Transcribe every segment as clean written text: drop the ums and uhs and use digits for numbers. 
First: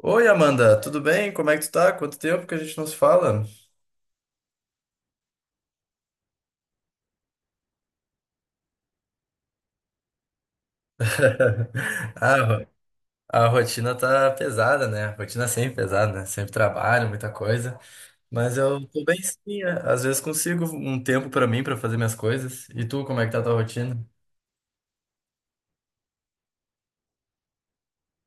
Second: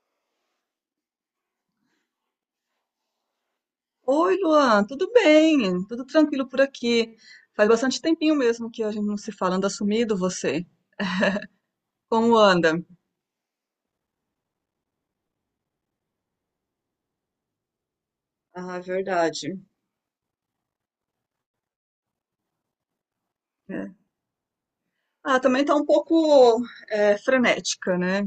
Oi, Amanda, tudo bem? Como é que tu tá? Quanto tempo que a gente não se fala? Oi, Luan, tudo bem? Tudo tranquilo por aqui. Faz bastante tempinho mesmo que a gente não se fala, anda sumido você. A, Como ro- anda? a rotina tá pesada, né? A rotina é sempre pesada, né? Sempre trabalho, muita coisa. Mas Ah, é eu tô bem verdade. sim, é. Às vezes consigo um tempo pra mim, pra fazer minhas coisas. E tu, como é que tá a tua É. rotina? Ah, também tá um pouco frenética, né?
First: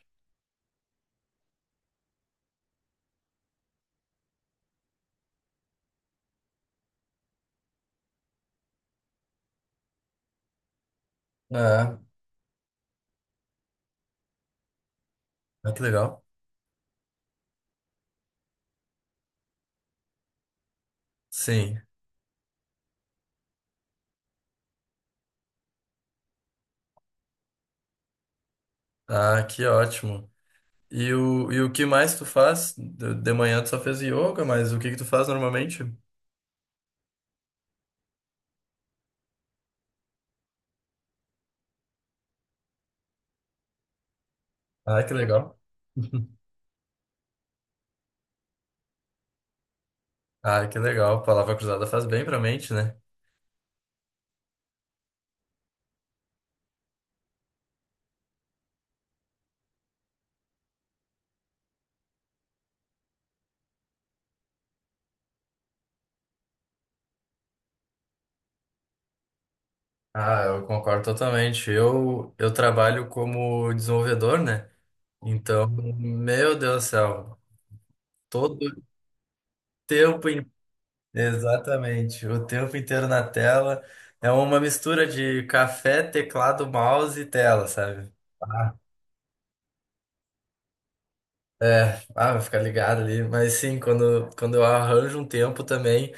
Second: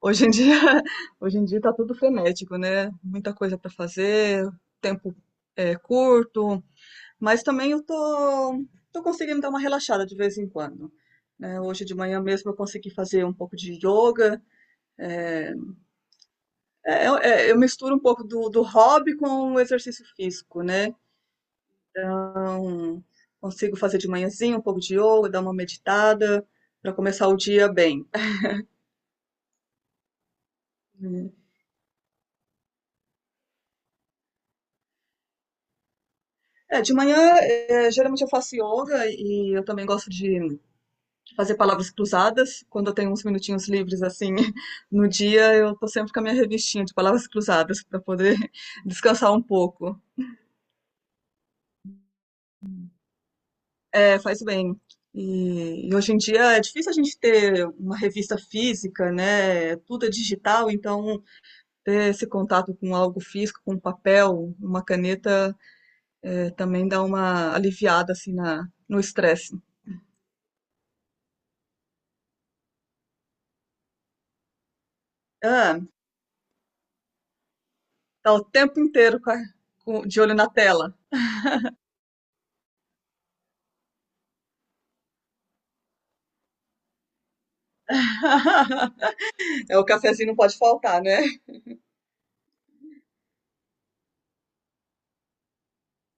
Hoje em dia, hoje em dia tá tudo frenético, né? Muita coisa para fazer, tempo curto, mas também eu tô conseguindo dar uma relaxada de vez em quando, né? Hoje de Ah, manhã mesmo eu consegui fazer um pouco de yoga. é, ah, que legal. eu misturo um pouco do hobby com o exercício físico, né? Sim. Então, consigo fazer de manhãzinha um pouco de yoga, dar uma meditada para começar o dia bem. Ah, que ótimo. E Hum. o, e o que mais tu faz? De manhã tu só fez yoga, mas o que que tu faz normalmente? De manhã, geralmente eu faço yoga e eu também gosto de fazer palavras cruzadas. Quando eu tenho uns minutinhos livres assim, Ah, no que legal. dia, eu tô sempre com a minha revistinha de palavras cruzadas para poder descansar um pouco. Ah, que legal. Palavra cruzada faz bem pra mente, né? É, faz bem. E hoje em dia é difícil a gente ter uma revista física, né? É. Tudo é digital, então ter esse contato com algo físico, com um papel, uma caneta, também dá uma aliviada assim na, no estresse. Ah, eu concordo totalmente. Eu trabalho como desenvolvedor, né? Então, Ah, meu Deus do céu, tá o todo tempo o inteiro com de tempo, olho in- na tela. exatamente, o tempo inteiro na tela é uma mistura de café, teclado, mouse e tela, sabe? Ah, É, o cafezinho não pode faltar, né? ah, vai ficar ligado ali. Mas sim, quando eu arranjo um tempo também.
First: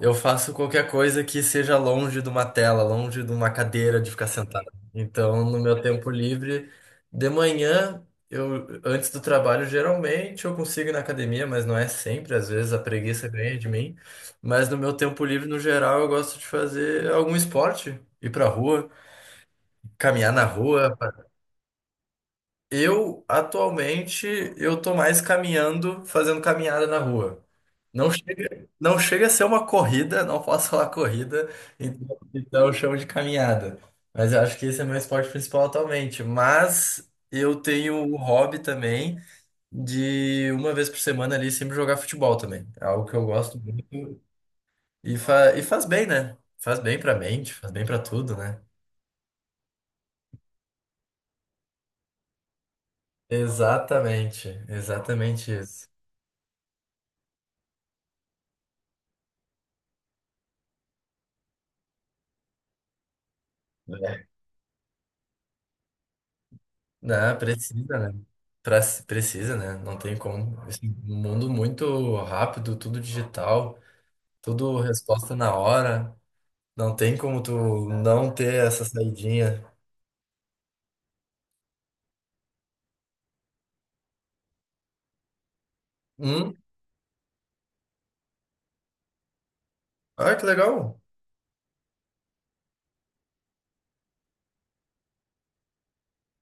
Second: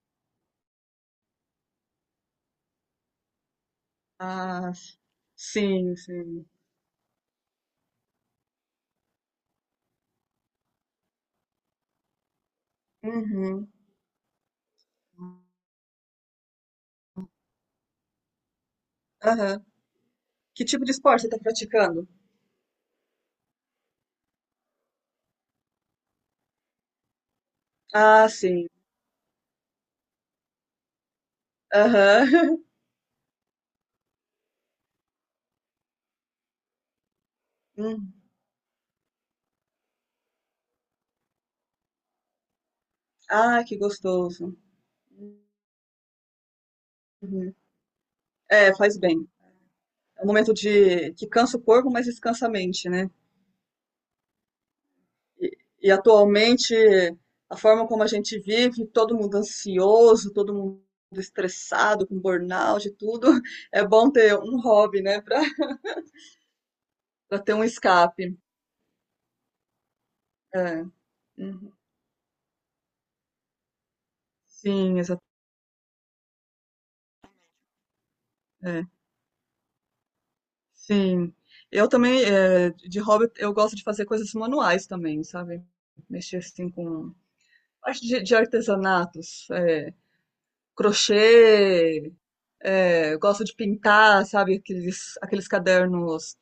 Eu faço qualquer coisa que seja longe de uma tela, longe de uma cadeira de ficar sentado. Ah, Então, no meu sim, tempo sim. livre, de manhã, eu antes do trabalho, geralmente eu consigo ir na academia, mas não é sempre, às vezes a preguiça ganha Uhum, de mim. Mas no meu tempo livre, no geral, eu gosto de fazer algum esporte, ir pra rua, aham. caminhar na Que tipo de rua. esporte você está praticando? Eu, atualmente, eu tô mais caminhando, fazendo caminhada na rua. Não Ah, sim. chega, não chega a ser uma corrida, não posso falar corrida, então, Aham. então eu chamo de caminhada. Mas eu acho que esse é meu esporte principal atualmente. Mas eu tenho o hobby também de uma vez por semana ali sempre jogar futebol também. É algo que eu gosto Ah, que muito gostoso. e faz bem, né? Faz bem pra mente, Uhum. faz bem pra tudo, né? É, faz bem. É um momento de que cansa o corpo, mas descansa a mente, né? Exatamente, exatamente E, isso. e atualmente, a forma como a gente vive, todo mundo ansioso, todo mundo estressado, com burnout e tudo, é bom ter um hobby, né, para Não, ter um precisa, né? escape. Pra- precisa, né? Não tem como. É. Esse mundo Uhum. muito rápido, tudo digital, tudo Sim, exa resposta na hora. Não tem como tu não ter essa é. saidinha. Sim. Eu também, de hobby, eu gosto de fazer coisas manuais também, sabe? Mexer Hum? assim com parte de artesanatos. É. Ah, que legal. Crochê, eu gosto de pintar, sabe, aqueles cadernos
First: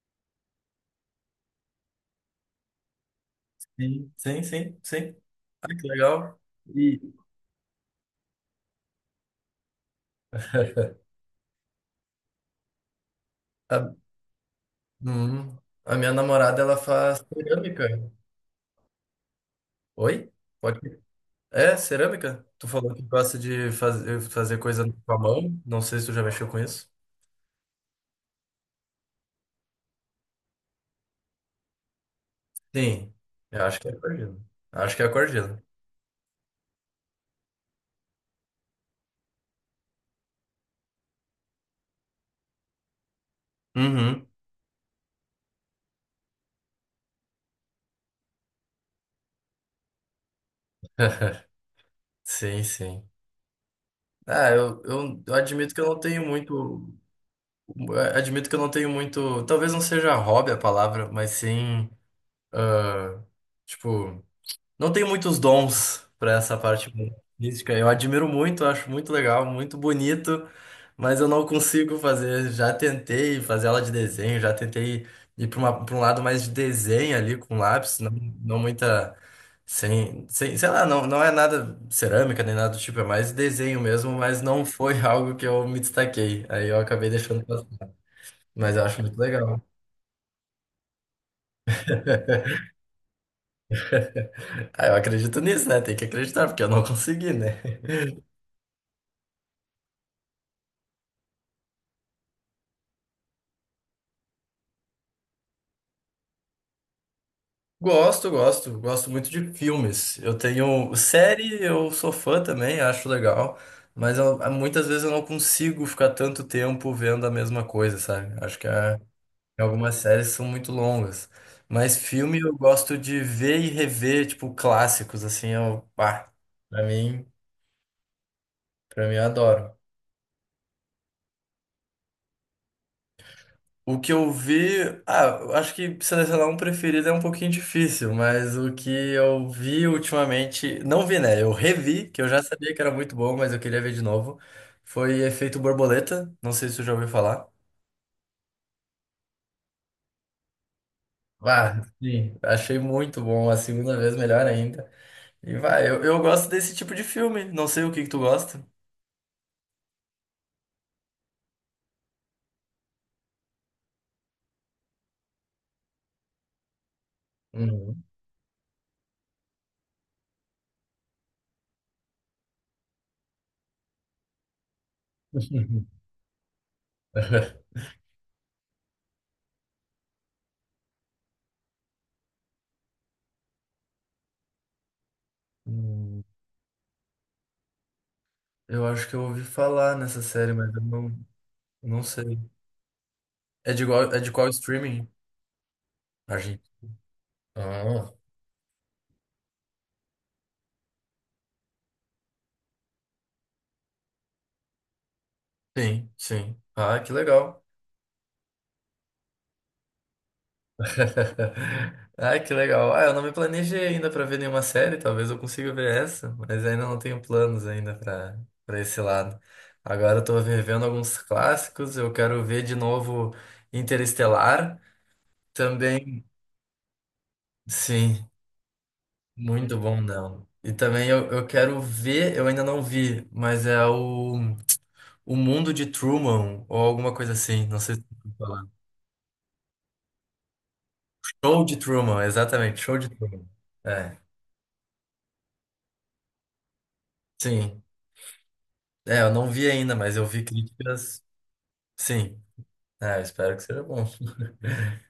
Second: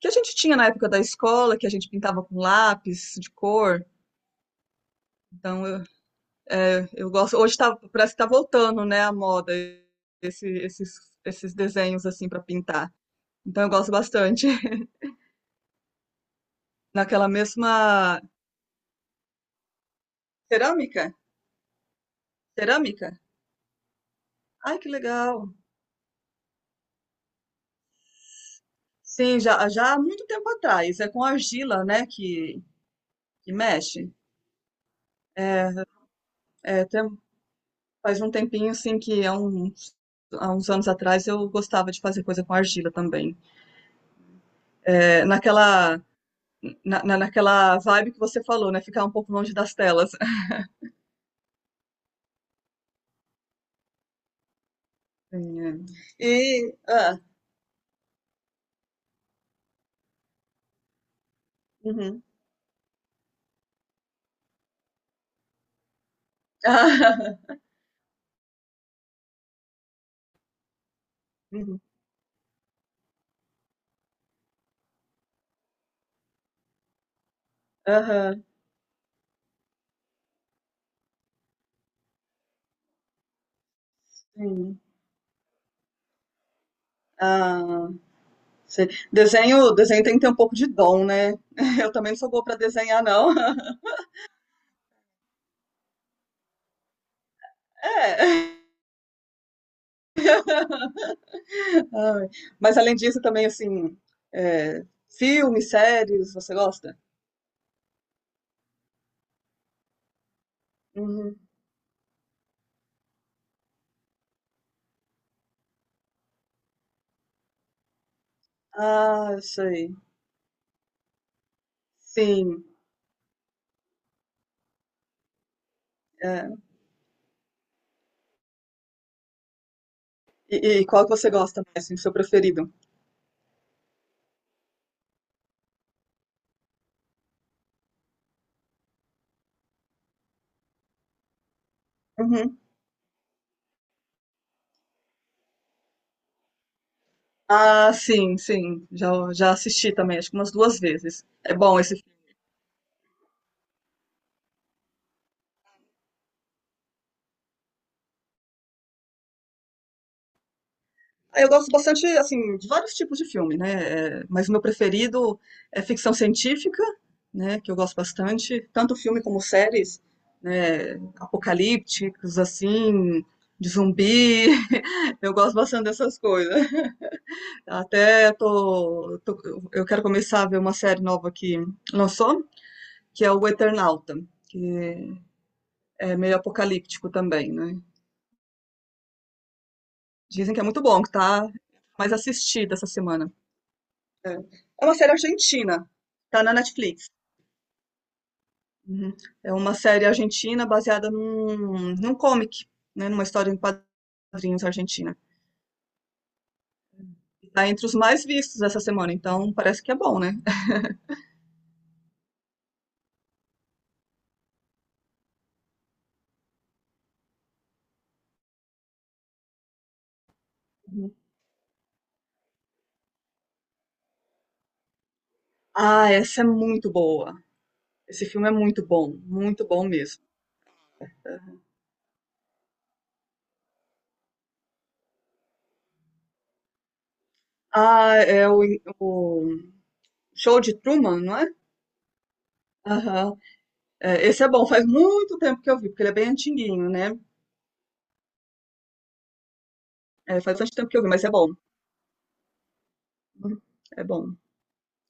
que a gente tinha na época da escola, que a gente pintava com lápis de cor. Sim, sim, sim, sim. Então Ah, eu, que legal. E eu gosto. Hoje tá, parece que tá voltando, né, a moda, esse, esses, esses desenhos assim para pintar. Então eu a, gosto bastante. hum, a minha namorada, ela faz Naquela cerâmica. mesma Oi? Pode... cerâmica, É, cerâmica? Tu falou que cerâmica. gosta de fazer Ai, coisa que com a legal. mão. Não sei se tu já mexeu com isso. Sim, já, já há muito tempo atrás. É com argila, né, que, Sim, que eu acho que é mexe. acordeon. Acho que é acordeon. É, faz um tempinho, assim, que há uns anos atrás eu gostava de fazer coisa com argila também. Uhum. É, naquela vibe que você falou, né? Ficar um pouco longe das telas. Sim, sim. Ah, eu admito que eu Sim, não tenho é. Muito. Ah, Admito que eu não tenho muito. Talvez não seja hobby a palavra, mas sim. uhum. ah, tipo. Não tem muitos dons para essa parte Ah, mística. Eu admiro muito, acho muito legal, muito bonito, mas eu não uhum. consigo fazer. Já tentei fazer aula de desenho, já tentei ir para para um lado mais de desenho ali com lápis, não, Aham, não muita. Sem, sem, sei lá, não, não é nada cerâmica nem nada do tipo, é mais desenho mesmo, mas não sim. foi algo que eu me destaquei. Aí eu acabei deixando passar. Ah, Mas eu sei. acho muito legal. Desenho tem que ter um pouco de dom, né? Eu também não sou boa para desenhar, não. Aí eu acredito nisso, né? Tem que acreditar, porque eu não consegui, né? É. Ai, mas além disso, também assim, é, filmes, séries, você gosta? Gosto, gosto, gosto muito de filmes. Eu tenho Uhum. série, eu sou fã também, acho legal, mas muitas vezes eu não consigo ficar tanto tempo vendo a mesma coisa, sabe? Ah, sei. Algumas séries são muito longas, mas filme eu Sim, gosto de ver e rever, tipo, clássicos, assim, eu, pá, é. pra mim, pra mim eu adoro. E qual que você gosta mais, assim, do seu preferido? O que eu vi, ah, eu acho que selecionar um preferido é um pouquinho difícil, mas o que eu vi ultimamente, não vi, né? Eu revi, que eu já Uhum. sabia que era muito bom, mas eu queria ver de novo. Foi Efeito Borboleta, não sei se você já ouviu falar. Ah, sim, sim. Já, já assisti também, acho que umas duas vezes. É bom Ah, esse filme. sim, achei muito bom, a segunda vez melhor ainda. E vai, eu gosto desse tipo de filme, não sei o que que tu gosta. Ah, eu gosto bastante, assim, de vários tipos de filme, né? É, mas o meu preferido é ficção científica, né? Que eu gosto Uhum. bastante. Tanto filme como séries, né? Apocalípticos, assim, de zumbi. Eu gosto bastante dessas coisas. Até tô, tô- eu quero começar a ver uma série nova que lançou, que é o Eternauta, que é Hum, meio apocalíptico também, né? eu acho que eu ouvi falar nessa série, Dizem que é mas eu muito bom, que não, tá não mais sei. assistida essa semana. É de É, qual é uma streaming? série argentina, tá na Argin? Netflix. Ah, Uhum. É uma série argentina baseada num, num comic, né? Numa história em quadrinhos argentina. sim, sim. Ah, que legal. Tá entre os mais vistos essa semana, então parece que é bom, né? Ai, que legal. Ah, eu não me planejei ainda para ver nenhuma série, talvez eu consiga ver essa, mas ainda não tenho planos ainda para esse lado. Agora eu tô revendo alguns clássicos, eu quero ver de novo Interestelar, Ah, também, essa é muito boa. Esse sim, filme é muito muito bom bom mesmo. não. E também eu quero ver, eu ainda não vi, mas é O Mundo de Truman ou alguma coisa assim, não sei se Ah, é o Show de Truman, não é? Show de Truman, exatamente, Show de Aham, Truman. É, é, esse é bom, faz muito tempo que eu vi, porque ele é bem antiguinho, né? sim. É, eu não vi ainda, mas eu É, vi faz bastante tempo que eu vi, críticas. mas é bom. Sim. É, eu espero que seja É bom. bom.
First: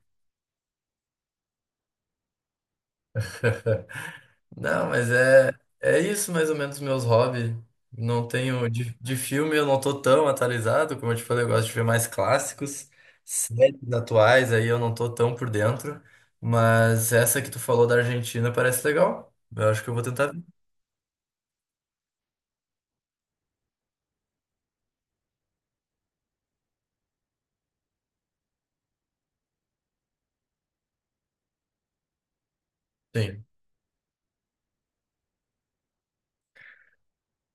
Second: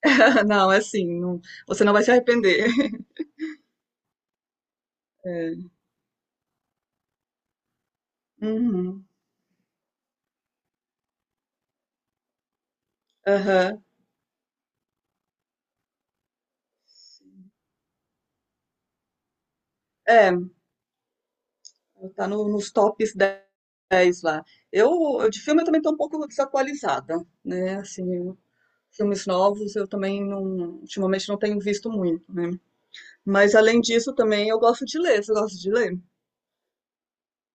Não, é assim, você não vai se arrepender. Não, mas é, É, é isso mais ou menos meus hobbies. Não tenho de, uhum, de filme, eu não tô tão atualizado, como eu te falei, eu gosto de ver mais clássicos, séries aham. atuais, aí eu não tô tão por dentro, mas essa que tu falou da Argentina parece legal. Eu acho que eu vou tentar É, ver. tá nos tops 10 lá. Eu, eu de filme eu também tô um pouco desatualizada, né? Assim, filmes novos eu também não, ultimamente não tenho visto muito, né? Sim. Mas além disso também eu gosto de ler. Você gosta de ler?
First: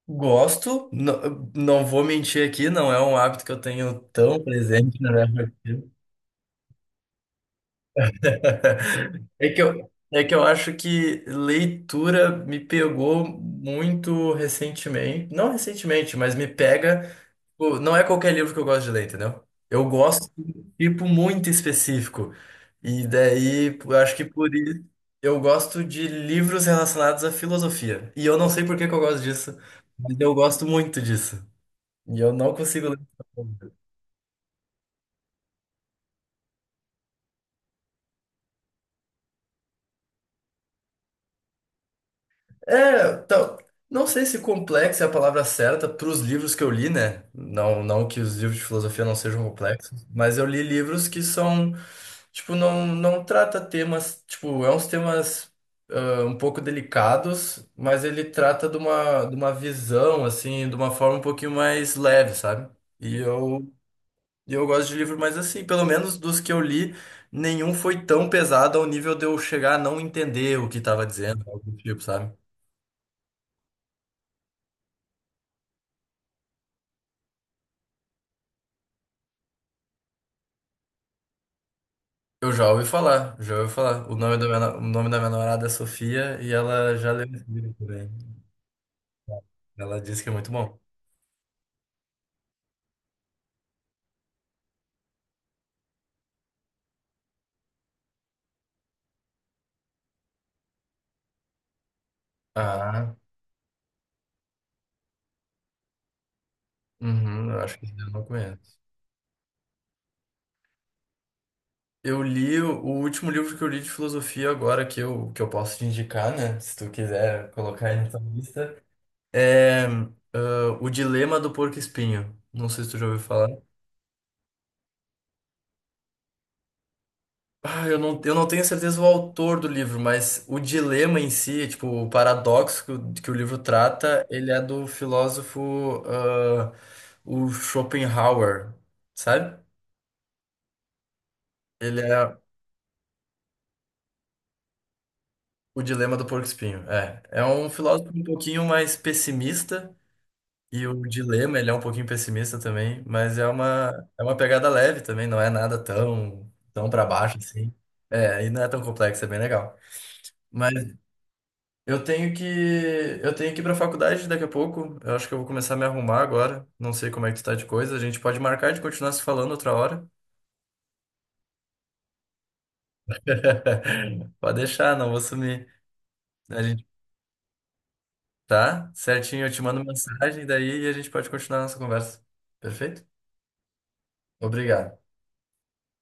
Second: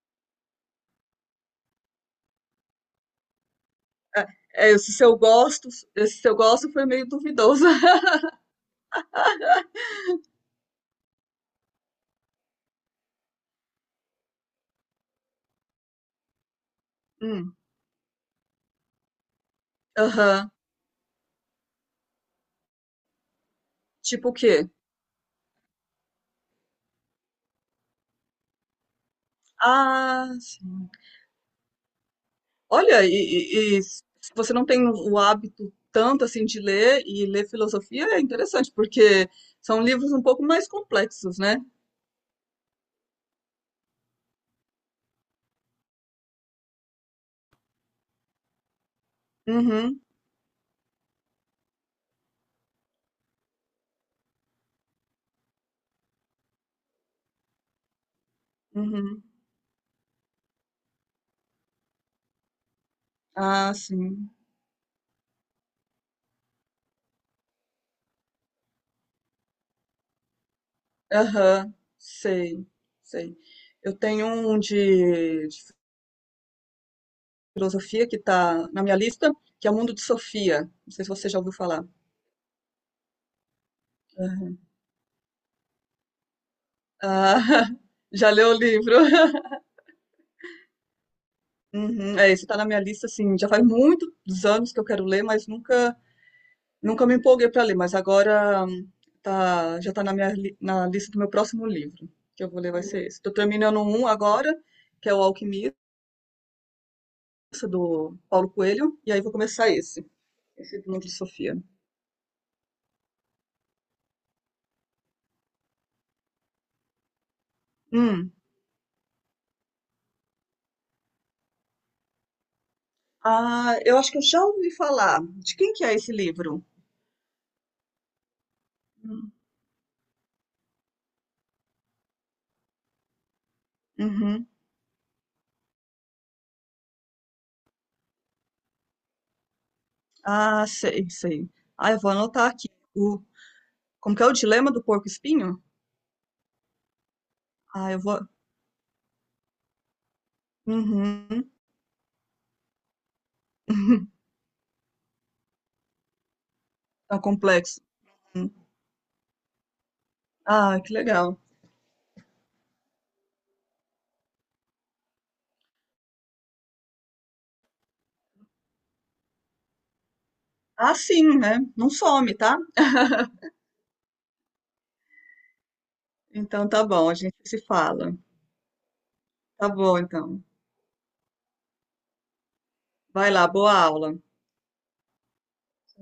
Gosto, não, não vou mentir aqui, não é um hábito que eu tenho tão É, presente na minha rotina. esse seu gosto foi meio duvidoso. É que eu acho que leitura me pegou muito recentemente. Não recentemente, mas me pega. Hum, Não é qualquer livro que eu gosto de ler, entendeu? Eu gosto aham. de um tipo muito específico. E daí, eu acho que Tipo o por quê? isso eu gosto de livros relacionados à filosofia. E eu não sei por que que eu gosto disso, mas Ah, eu gosto sim. muito disso. E eu não consigo ler. Olha, e se você não tem o hábito tanto assim de ler e ler filosofia é interessante, porque são livros um pouco mais complexos, né? É, então, não sei se complexo é a palavra certa para os livros que eu li, né? Não, não que os livros de filosofia não sejam Uhum, complexos, mas eu li livros que são, tipo, não, não trata temas, tipo, é uns temas um pouco delicados, mas ele trata de uhum. De uma visão, assim, de uma forma um pouquinho mais leve, sabe? E eu Ah, sim. Eu gosto de livro, mas assim, pelo menos dos que eu li, nenhum foi tão pesado ao nível de eu chegar a não entender o que estava dizendo, algo Aham, do tipo, sabe? sei, sei. Eu tenho um de filosofia que tá na minha lista, que é o Mundo de Sofia. Não sei se você já ouviu falar. Eu já ouvi falar, já ouvi falar. O nome da minha, Aham. no- O nome da minha namorada é Sofia e ela já leu Ah, esse livro também. já leu o livro? Ela disse que é muito bom. Uhum, é, esse tá na minha lista, assim, já faz muitos anos que eu quero ler, mas nunca me empolguei pra ler, mas agora tá, já tá na lista do meu próximo livro, que eu vou ler vai ser Ah, esse. Tô terminando um agora, que é O Alquimista, uhum, eu acho que esse eu do não Paulo conheço. Coelho, e aí vou começar esse, do Núcleo de Sofia. Eu li o último livro que eu li de filosofia agora, que eu posso te indicar, né? Se tu quiser colocar aí na tua Hum, lista, é O Dilema do Porco-Espinho. Não sei se tu já ouviu falar. ah, eu acho que eu já ouvi falar. De quem que é esse livro? Ah, eu não tenho certeza do Hum. autor do livro, mas o dilema em si, tipo, o paradoxo que o livro trata, Uhum. ele é do filósofo, ah, o Schopenhauer, sabe? Ah, sei, sei. Ah, Ele eu vou é anotar aqui. O, como que é o dilema do porco-espinho? o dilema do porco-espinho. É, é um Ah, eu filósofo um vou. pouquinho mais pessimista, e o Uhum. dilema, ele é um pouquinho pessimista também, mas é é uma pegada leve também, não é nada tão para Tão baixo assim. complexo. É, e Hum. não é tão complexo, é bem legal. mas Ah, que legal. Eu tenho que eu tenho que ir para a faculdade daqui a pouco. Eu acho que eu vou começar a me arrumar agora. Não sei como é que tu tá de coisa. A gente pode marcar de continuar se falando outra hora. Ah, sim, né? Não some, tá? Pode deixar, não vou sumir. A Então tá gente bom, a gente se fala. Tá certinho, eu te Tá mando bom, então. mensagem daí e a gente pode continuar a nossa conversa. Perfeito? Vai lá, boa aula. Obrigado.